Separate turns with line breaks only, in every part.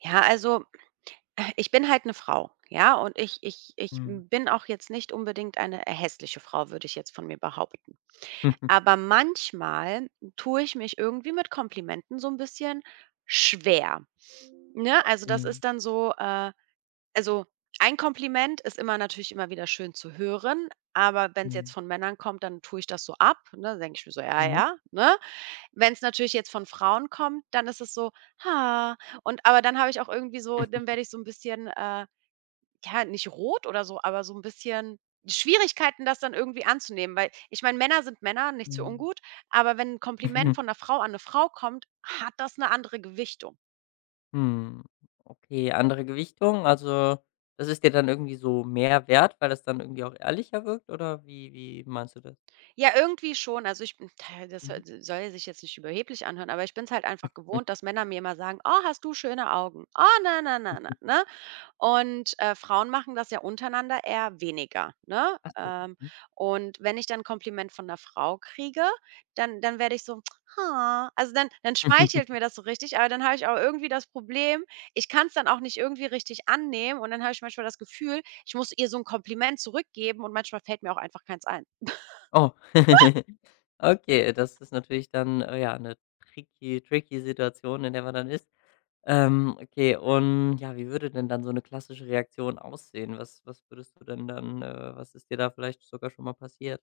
Ja, also ich bin halt eine Frau, ja, und ich
Mhm.
bin auch jetzt nicht unbedingt eine hässliche Frau, würde ich jetzt von mir behaupten. Aber manchmal tue ich mich irgendwie mit Komplimenten so ein bisschen schwer, ne? Also, das
Mhm.
ist dann so, also, ein Kompliment ist immer natürlich immer wieder schön zu hören, aber wenn es jetzt
Mhm.
von Männern kommt, dann tue ich das so ab, ne? Dann denke ich mir so: „Ja, ja", ne? Wenn es natürlich jetzt von Frauen kommt, dann ist es so: „Ha" und aber dann habe ich auch irgendwie so
Mhm.
dann
Mhm.
werde ich so 'n bisschen, ja, nicht rot oder so, aber so 'n bisschen Schwierigkeiten, das dann irgendwie anzunehmen, weil ich meine, Männer sind Männer, nichts für ungut, aber wenn 'n Kompliment
Mhm.
von 'ner Frau an 'ne Frau kommt, hat das 'ne andere Gewichtung.
Hm. Okay, andere Gewichtung, also, das ist dir dann irgendwie so mehr wert, weil das dann irgendwie auch ehrlicher wirkt oder wie meinst du das?
Ja, irgendwie schon. Also, ich bin das soll
Mhm.
soll sich jetzt nicht überheblich anhören, aber ich bin's halt einfach gewohnt, dass Männer mir immer sagen: „Oh, hast du schöne Augen. Oh, na, na,
Mhm.
na, na",
Mhm.
ne? Und Frauen machen das ja untereinander eher weniger, ne?
Ach so. Mhm.
Und wenn ich dann 'n Kompliment von 'ner Frau kriege, dann werde ich so: „Ha." Also, dann schmeichelt mir das so richtig, aber dann habe ich auch irgendwie das Problem, ich kann es dann auch nicht irgendwie richtig annehmen und dann habe ich manchmal das Gefühl, ich muss ihr so ein Kompliment zurückgeben und manchmal fällt mir auch einfach keins ein.
Oh. Okay, das ist natürlich dann, ja, eine tricky Situation, in der man dann ist. Okay, und ja, wie würde denn dann so eine klassische Reaktion aussehen? Was würdest du denn dann, was ist dir da vielleicht sogar schon mal passiert?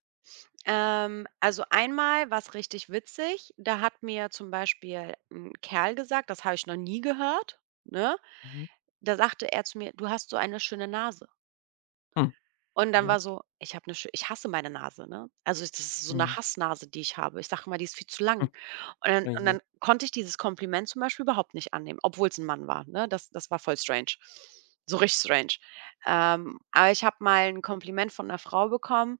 Also, einmal war's richtig witzig, da hat mir zum Beispiel ein Kerl gesagt, das habe ich noch nie gehört, ne?
Mhm.
Da sagte er zu mir: „Du hast so eine schöne Nase."
Hm.
Und dann
Mhm.
war so ich habe eine ich hasse meine Nase, ne? Also, das ist so eine
Mhm.
Hassnase, die ich habe. Ich sage immer, die ist viel zu lang.
Hm. Oh
Und
je.
dann konnte ich dieses Kompliment zum Beispiel überhaupt nicht annehmen, obwohl es ein Mann war, ne? Das das war voll strange. So richtig strange. Aber ich habe mal ein Kompliment von einer Frau bekommen,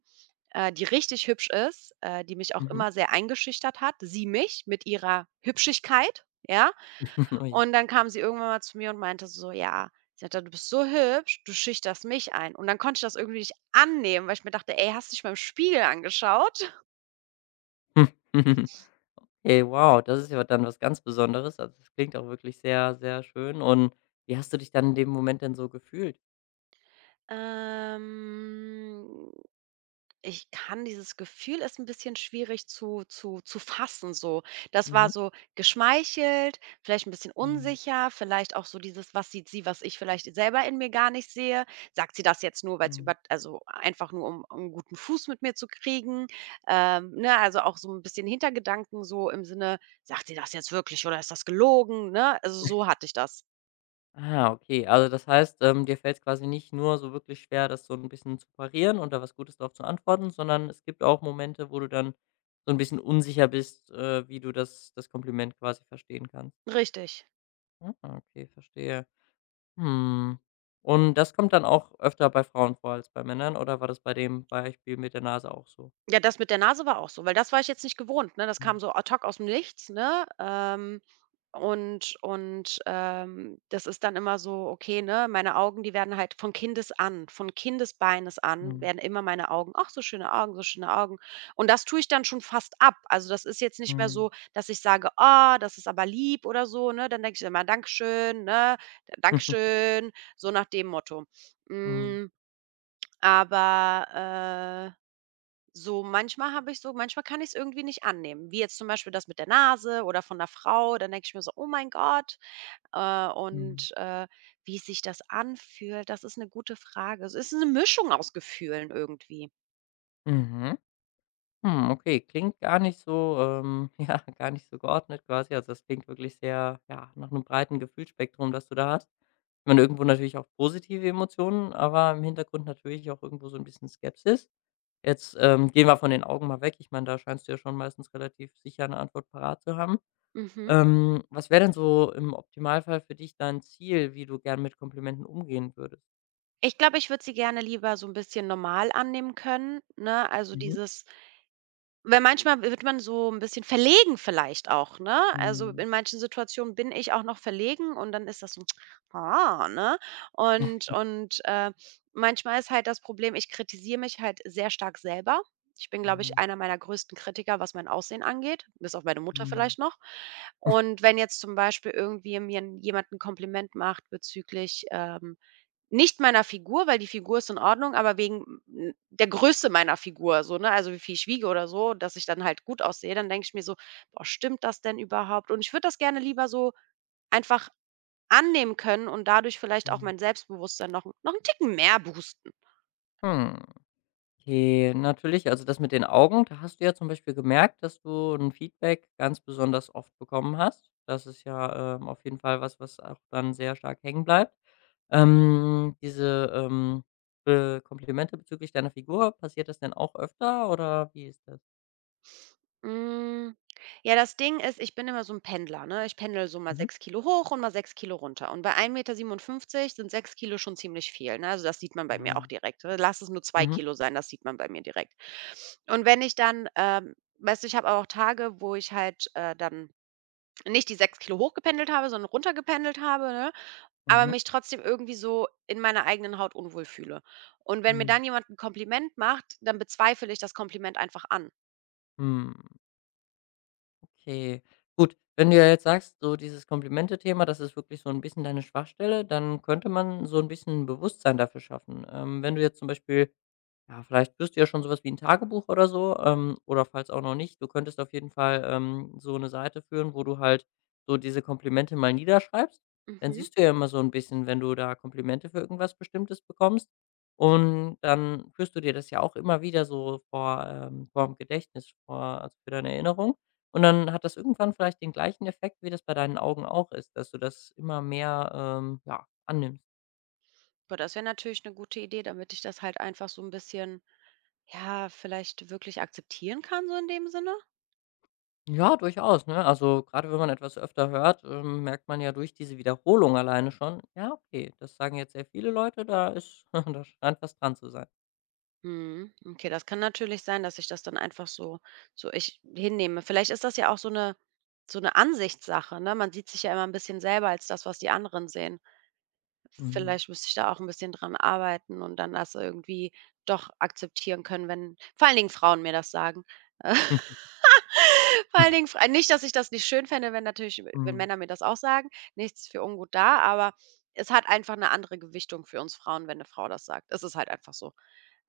die richtig hübsch ist, die mich auch
Mhm.
immer sehr eingeschüchtert hat. Sie mich mit ihrer Hübschigkeit, ja?
Oh je.
Und dann kam sie irgendwann mal zu mir und meinte so: „Ja, sie hat gesagt: „Du bist so hübsch, du schüchterst mich ein." Und dann konnte ich das irgendwie nicht annehmen, weil ich mir dachte: „Ey, hast du dich mal im Spiegel angeschaut?"
Hm. Hey, wow, das ist ja dann was ganz Besonderes. Also, das klingt auch wirklich sehr, sehr schön. Und wie hast du dich dann in dem Moment denn so gefühlt?
Ähm. Ich kann dieses Gefühl ist ein bisschen schwierig zu fassen so. Das war
Mhm.
so geschmeichelt, vielleicht ein bisschen
Mhm.
unsicher, vielleicht auch so dieses: „Was sieht sie, was ich vielleicht selber in mir gar nicht sehe? Sagt sie das jetzt nur, weil es
Mhm.
über also, einfach nur, um 'n guten Fuß mit mir zu kriegen?" Ne, also, auch so ein bisschen Hintergedanken so im Sinne: „Sagt sie das jetzt wirklich oder ist das gelogen?", ne? Also, so hatte ich das.
Ah, okay. Also, das heißt, dir fällt's quasi nicht nur so wirklich schwer, das so ein bisschen zu parieren und da was Gutes drauf zu antworten, sondern es gibt auch Momente, wo du dann so ein bisschen unsicher bist, wie du das Kompliment quasi verstehen kannst.
Richtig.
Ah, okay, verstehe. Mhm. Und das kommt dann auch öfter bei Frauen vor als bei Männern oder war das bei dem Beispiel mit der Nase auch so?
Ja, das mit der Nase war auch so, weil das war ich jetzt nicht gewohnt, ne? Das
Mhm,
kam so ad hoc aus dem Nichts, ne? Und das ist dann immer so, okay, ne, meine Augen, die werden halt von Kindes an von Kindesbeines an
mhm,
werden immer meine Augen: „Ach, so schöne Augen, so schöne Augen." Und das tue ich dann schon fast ab. Also, das ist jetzt nicht mehr
mhm.
so, dass ich sage: „Ah, das ist aber lieb" oder so, ne? Dann denke ich immer: „Dankeschön, ne? Dankeschön", so nach dem Motto.
Mhm,
Hm, aber, so manchmal habe ich so manchmal kann ich es irgendwie nicht annehmen, wie jetzt zum Beispiel das mit der Nase oder von der Frau. Dann denke ich mir so: „Oh mein Gott,
mhm.
und wie sich das anfühlt, das ist eine gute Frage. Es ist eine Mischung aus Gefühlen irgendwie.
Mhm. Hm, okay, klingt gar nicht so ja, gar nicht so geordnet quasi. Also, das klingt wirklich sehr, ja, nach einem breiten Gefühlsspektrum, das du da hast. Ich meine, irgendwo natürlich auch positive Emotionen, aber im Hintergrund natürlich auch irgendwo so ein bisschen Skepsis. Jetzt, gehen wir von den Augen mal weg. Ich meine, da scheinst du ja schon meistens relativ sicher eine Antwort parat zu haben.
Mhm.
Was wäre denn so im Optimalfall für dich dein Ziel, wie du gern mit Komplimenten umgehen würdest?
Ich glaube, ich würde sie gerne lieber so ein bisschen normal annehmen können, ne? Also,
Mhm.
dieses weil manchmal wird man so 'n bisschen verlegen vielleicht auch, ne? Also,
Mhm.
in manchen Situationen bin ich auch noch verlegen und dann ist das so: „Ah", ne? Und manchmal ist halt das Problem, ich kritisiere mich halt sehr stark selber. Ich bin, glaube ich,
Mhm.
einer meiner größten Kritiker, was mein Aussehen angeht, bis auf meine Mutter
Mhm.
vielleicht noch. Und wenn jetzt zum Beispiel irgendwie mir 'n jemand 'n Kompliment macht bezüglich, nicht meiner Figur, weil die Figur ist in Ordnung, aber wegen, hm, der Größe meiner Figur so, ne? Also, wie viel ich wiege oder so, dass ich dann halt gut aussehe, dann denke ich mir so: „Boah, stimmt das denn überhaupt?" Und ich würde das gerne lieber so einfach annehmen können und dadurch vielleicht auch
Mhm.
mein Selbstbewusstsein noch einen Ticken mehr boosten.
Hm. Okay, natürlich, also das mit den Augen, da hast du ja zum Beispiel gemerkt, dass du ein Feedback ganz besonders oft bekommen hast. Das ist ja, auf jeden Fall was, was auch dann sehr stark hängen bleibt. Diese Komplimente bezüglich deiner Figur, passiert das denn auch öfter oder wie ist das?
Hm, ja, das Ding ist, ich bin immer so ein Pendler, ne? Ich pendel so mal
Mhm.
6 Kilo hoch und mal 6 Kilo runter. Und bei 1,57 m sind 6 Kilo schon ziemlich viel, ne? Also, das sieht man bei mir
Ah.
auch direkt, ne? Lass es nur zwei
Mhm.
Kilo sein, das sieht man bei mir direkt. Und wenn ich dann, weißt du, ich habe auch Tage, wo ich halt, dann nicht die 6 kg hochgependelt habe, sondern runtergependelt habe, ne? Aber
Mhm.
mich trotzdem irgendwie so in meiner eigenen Haut unwohl fühle. Und wenn mir
Mhm.
dann jemand ein Kompliment macht, dann bezweifle ich das Kompliment einfach an.
Hm, okay. Gut, wenn du ja jetzt sagst, so dieses Komplimente-Thema, das ist wirklich so ein bisschen deine Schwachstelle, dann könnte man so ein bisschen Bewusstsein dafür schaffen. Wenn du jetzt zum Beispiel ja, vielleicht führst du ja schon sowas wie ein Tagebuch oder so, oder falls auch noch nicht, du könntest auf jeden Fall, so eine Seite führen, wo du halt so diese Komplimente mal niederschreibst. Dann
Mhm.
siehst du ja immer so ein bisschen, wenn du da Komplimente für irgendwas Bestimmtes bekommst und dann führst du dir das ja auch immer wieder so vor vorm Gedächtnis, vor also, für deine Erinnerung und dann hat das irgendwann vielleicht den gleichen Effekt, wie das bei deinen Augen auch ist, dass du das immer mehr, ja, annimmst.
Aber das wäre natürlich eine gute Idee, damit ich das halt einfach so ein bisschen, ja, vielleicht wirklich akzeptieren kann, so in dem Sinne?
Ja, durchaus, ne? Also, gerade wenn man etwas öfter hört, merkt man ja durch diese Wiederholung alleine schon: „Ja, okay, das sagen jetzt sehr viele Leute, da ist da scheint was dran zu sein.“
Mhm. Okay, das kann natürlich sein, dass ich das dann einfach so ich hinnehme. Vielleicht ist das ja auch so eine Ansichtssache, ne? Man sieht sich ja immer ein bisschen selber als das, was die anderen sehen.
Mhm.
Vielleicht müsste ich da auch ein bisschen dran arbeiten und dann das irgendwie doch akzeptieren können, wenn vor allen Dingen Frauen mir das sagen. Vor allen Dingen frei nicht, dass ich das nicht schön fände, wenn natürlich wenn
Mhm.
Männer mir das auch sagen, nichts für ungut da, aber es hat einfach eine andere Gewichtung für uns Frauen, wenn eine Frau das sagt. Es ist halt einfach so.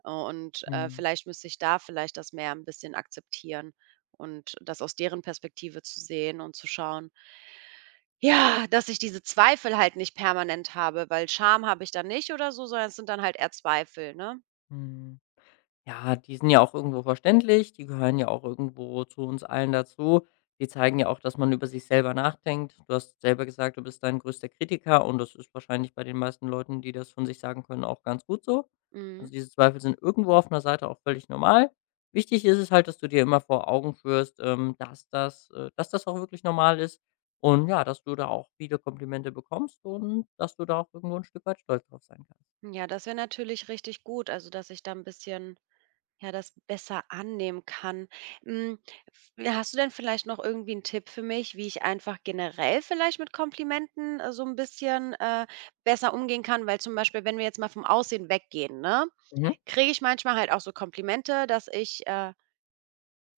Und,
Mhm.
vielleicht müsste ich da vielleicht das mehr ein bisschen akzeptieren und das aus deren Perspektive zu sehen und zu schauen, ja, dass ich diese Zweifel halt nicht permanent habe, weil Scham habe ich dann nicht oder so, sondern es sind dann halt eher Zweifel, ne?
Mhm. Ja, die sind ja auch irgendwo verständlich, die gehören ja auch irgendwo zu uns allen dazu. Die zeigen ja auch, dass man über sich selber nachdenkt. Du hast selber gesagt, du bist dein größter Kritiker und das ist wahrscheinlich bei den meisten Leuten, die das von sich sagen können, auch ganz gut so.
Mhm.
Also diese Zweifel sind irgendwo auf einer Seite auch völlig normal. Wichtig ist es halt, dass du dir immer vor Augen führst, dass das auch wirklich normal ist und ja, dass du da auch viele Komplimente bekommst und dass du da auch irgendwo ein Stück weit stolz drauf sein kannst.
Ja, das wäre natürlich richtig gut, also dass ich da ein bisschen ja, das besser annehmen kann. Hm, f Hast du denn vielleicht noch irgendwie 'n Tipp für mich, wie ich einfach generell vielleicht mit Komplimenten, so ein bisschen, besser umgehen kann? Weil zum Beispiel, wenn wir jetzt mal vom Aussehen weggehen, ne,
Mhm.
kriege ich manchmal halt auch so Komplimente, dass ich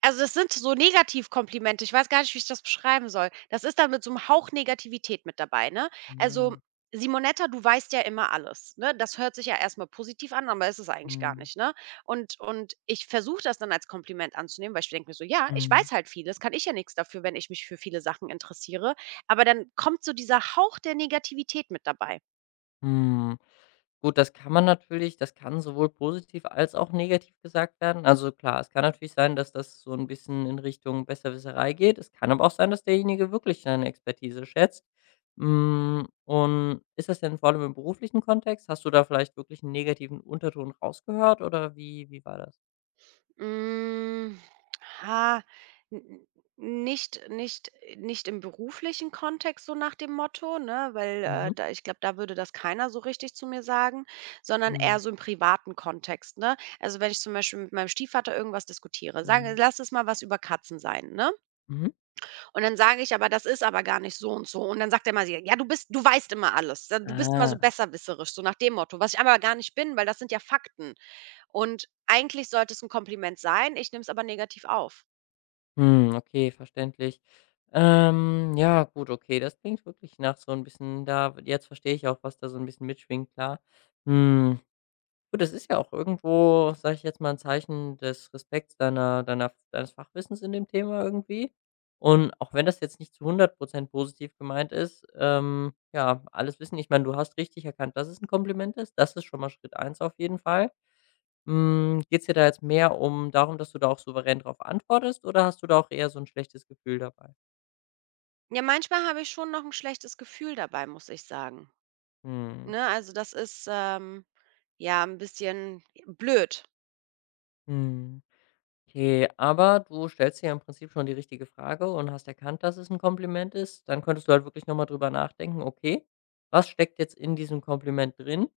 also, das sind so Negativkomplimente. Ich weiß gar nicht, wie ich das beschreiben soll. Das ist dann mit so 'm Hauch Negativität mit dabei, ne? Also:
Ah,
„Simonetta, du weißt ja immer alles", ne? Das hört sich ja erst mal positiv an, aber ist es eigentlich gar
mhm,
nicht, ne? Und ich versuche das dann als Kompliment anzunehmen, weil ich denke mir so: „Ja, ich
mhm.
weiß halt vieles, kann ich ja nix dafür, wenn ich mich für viele Sachen interessiere." Aber dann kommt so dieser Hauch der Negativität mit dabei.
Hm, gut, das kann man natürlich das kann sowohl positiv als auch negativ gesagt werden. Also, klar, es kann natürlich sein, dass das so ein bisschen in Richtung Besserwisserei geht. Es kann aber auch sein, dass derjenige wirklich deine Expertise schätzt. Hm, und ist das denn vor allem im beruflichen Kontext? Hast du da vielleicht wirklich einen negativen Unterton rausgehört oder wie war das?
Hm, ha, n n nicht nicht nicht im beruflichen Kontext so nach dem Motto, ne, weil,
Mhm.
da ich glaube, da würde das keiner so richtig zu mir sagen, sondern
Mhm.
eher so im privaten Kontext, ne? Also, wenn ich zum Beispiel mit meinem Stiefvater irgendwas diskutiere, sage
Mhm.
lass es mal was über Katzen sein, ne?
Mhm.
Und dann sage ich: „Aber das ist aber gar nicht so und so." Und dann sagt er mal: „Ja, du bist du weißt immer alles. Du bist immer so
Ah.
besserwisserisch", so nach dem Motto, was ich aber gar nicht bin, weil das sind ja Fakten. Und eigentlich sollte es ein Kompliment sein, ich nehme es aber negativ auf.
Hm, okay, verständlich. Ja, gut, okay, das klingt wirklich nach so ein bisschen da jetzt verstehe ich auch, was da so ein bisschen mitschwingt, klar. Hm, gut, das ist ja auch irgendwo, sage ich jetzt mal, ein Zeichen des Respekts deiner deines Fachwissens in dem Thema irgendwie. Und auch wenn das jetzt nicht zu 100% positiv gemeint ist, ja, alles Wissen ich meine, du hast richtig erkannt, dass es ein Kompliment ist. Das ist schon mal Schritt eins auf jeden Fall. Hm, geht's dir da jetzt mehr um darum, dass du da auch souverän drauf antwortest oder hast du da auch eher so ein schlechtes Gefühl dabei?
Ja, manchmal habe ich schon noch ein schlechtes Gefühl dabei, muss ich sagen,
Mhm,
ne? Also, das ist, ja, ein bisschen blöd.
mhm. Okay, aber du stellst dir ja im Prinzip schon die richtige Frage und hast erkannt, dass es ein Kompliment ist. Dann könntest du halt wirklich noch mal drüber nachdenken: „Okay, was steckt jetzt in diesem Kompliment drin?“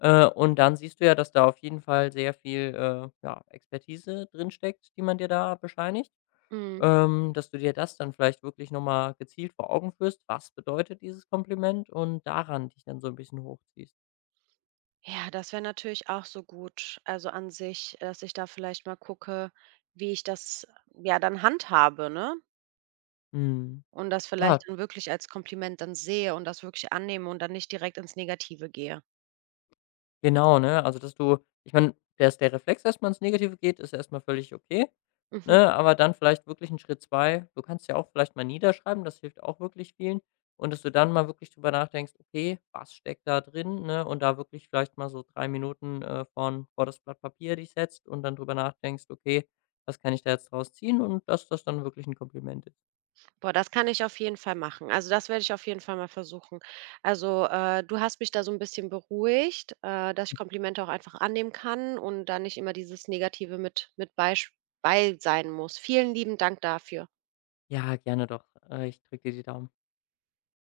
Und dann siehst du ja, dass da auf jeden Fall sehr viel, ja, Expertise drinsteckt, die man dir da bescheinigt.
Mhm.
Dass du dir das dann vielleicht wirklich noch mal gezielt vor Augen führst: „Was bedeutet dieses Kompliment?“ und daran dich dann so ein bisschen hochziehst.
Ja, das wäre natürlich auch so gut. Also, an sich, dass ich da vielleicht mal gucke, wie ich das, ja, dann handhabe, ne?
Mhm.
Und das vielleicht
Ja,
dann wirklich als Kompliment dann sehe und das wirklich annehme und dann nicht direkt ins Negative gehe.
genau, ne? Also, dass du ich meine, dass der Reflex erst mal ins Negative geht, ist erstmal völlig okay,
Mhm.
ne? Aber dann vielleicht wirklich ein Schritt 2 du kannst ja auch vielleicht mal niederschreiben, das hilft auch wirklich vielen. Und dass du dann mal wirklich drüber nachdenkst: „Okay, was steckt da drin?“, ne? Und da wirklich vielleicht mal so 3 Minuten, vor das Blatt Papier dich setzt und dann drüber nachdenkst: „Okay, was kann ich da jetzt draus ziehen?“ Und dass das dann wirklich ein Kompliment ist.
Boah, das kann ich auf jeden Fall machen. Also, das werde ich auf jeden Fall mal versuchen. Also, du hast mich da so ein bisschen beruhigt, dass ich Komplimente auch einfach annehmen kann und da nicht immer dieses Negative mit bei sein muss. Vielen lieben Dank dafür.
Ja, gerne doch. Ich drücke dir die Daumen.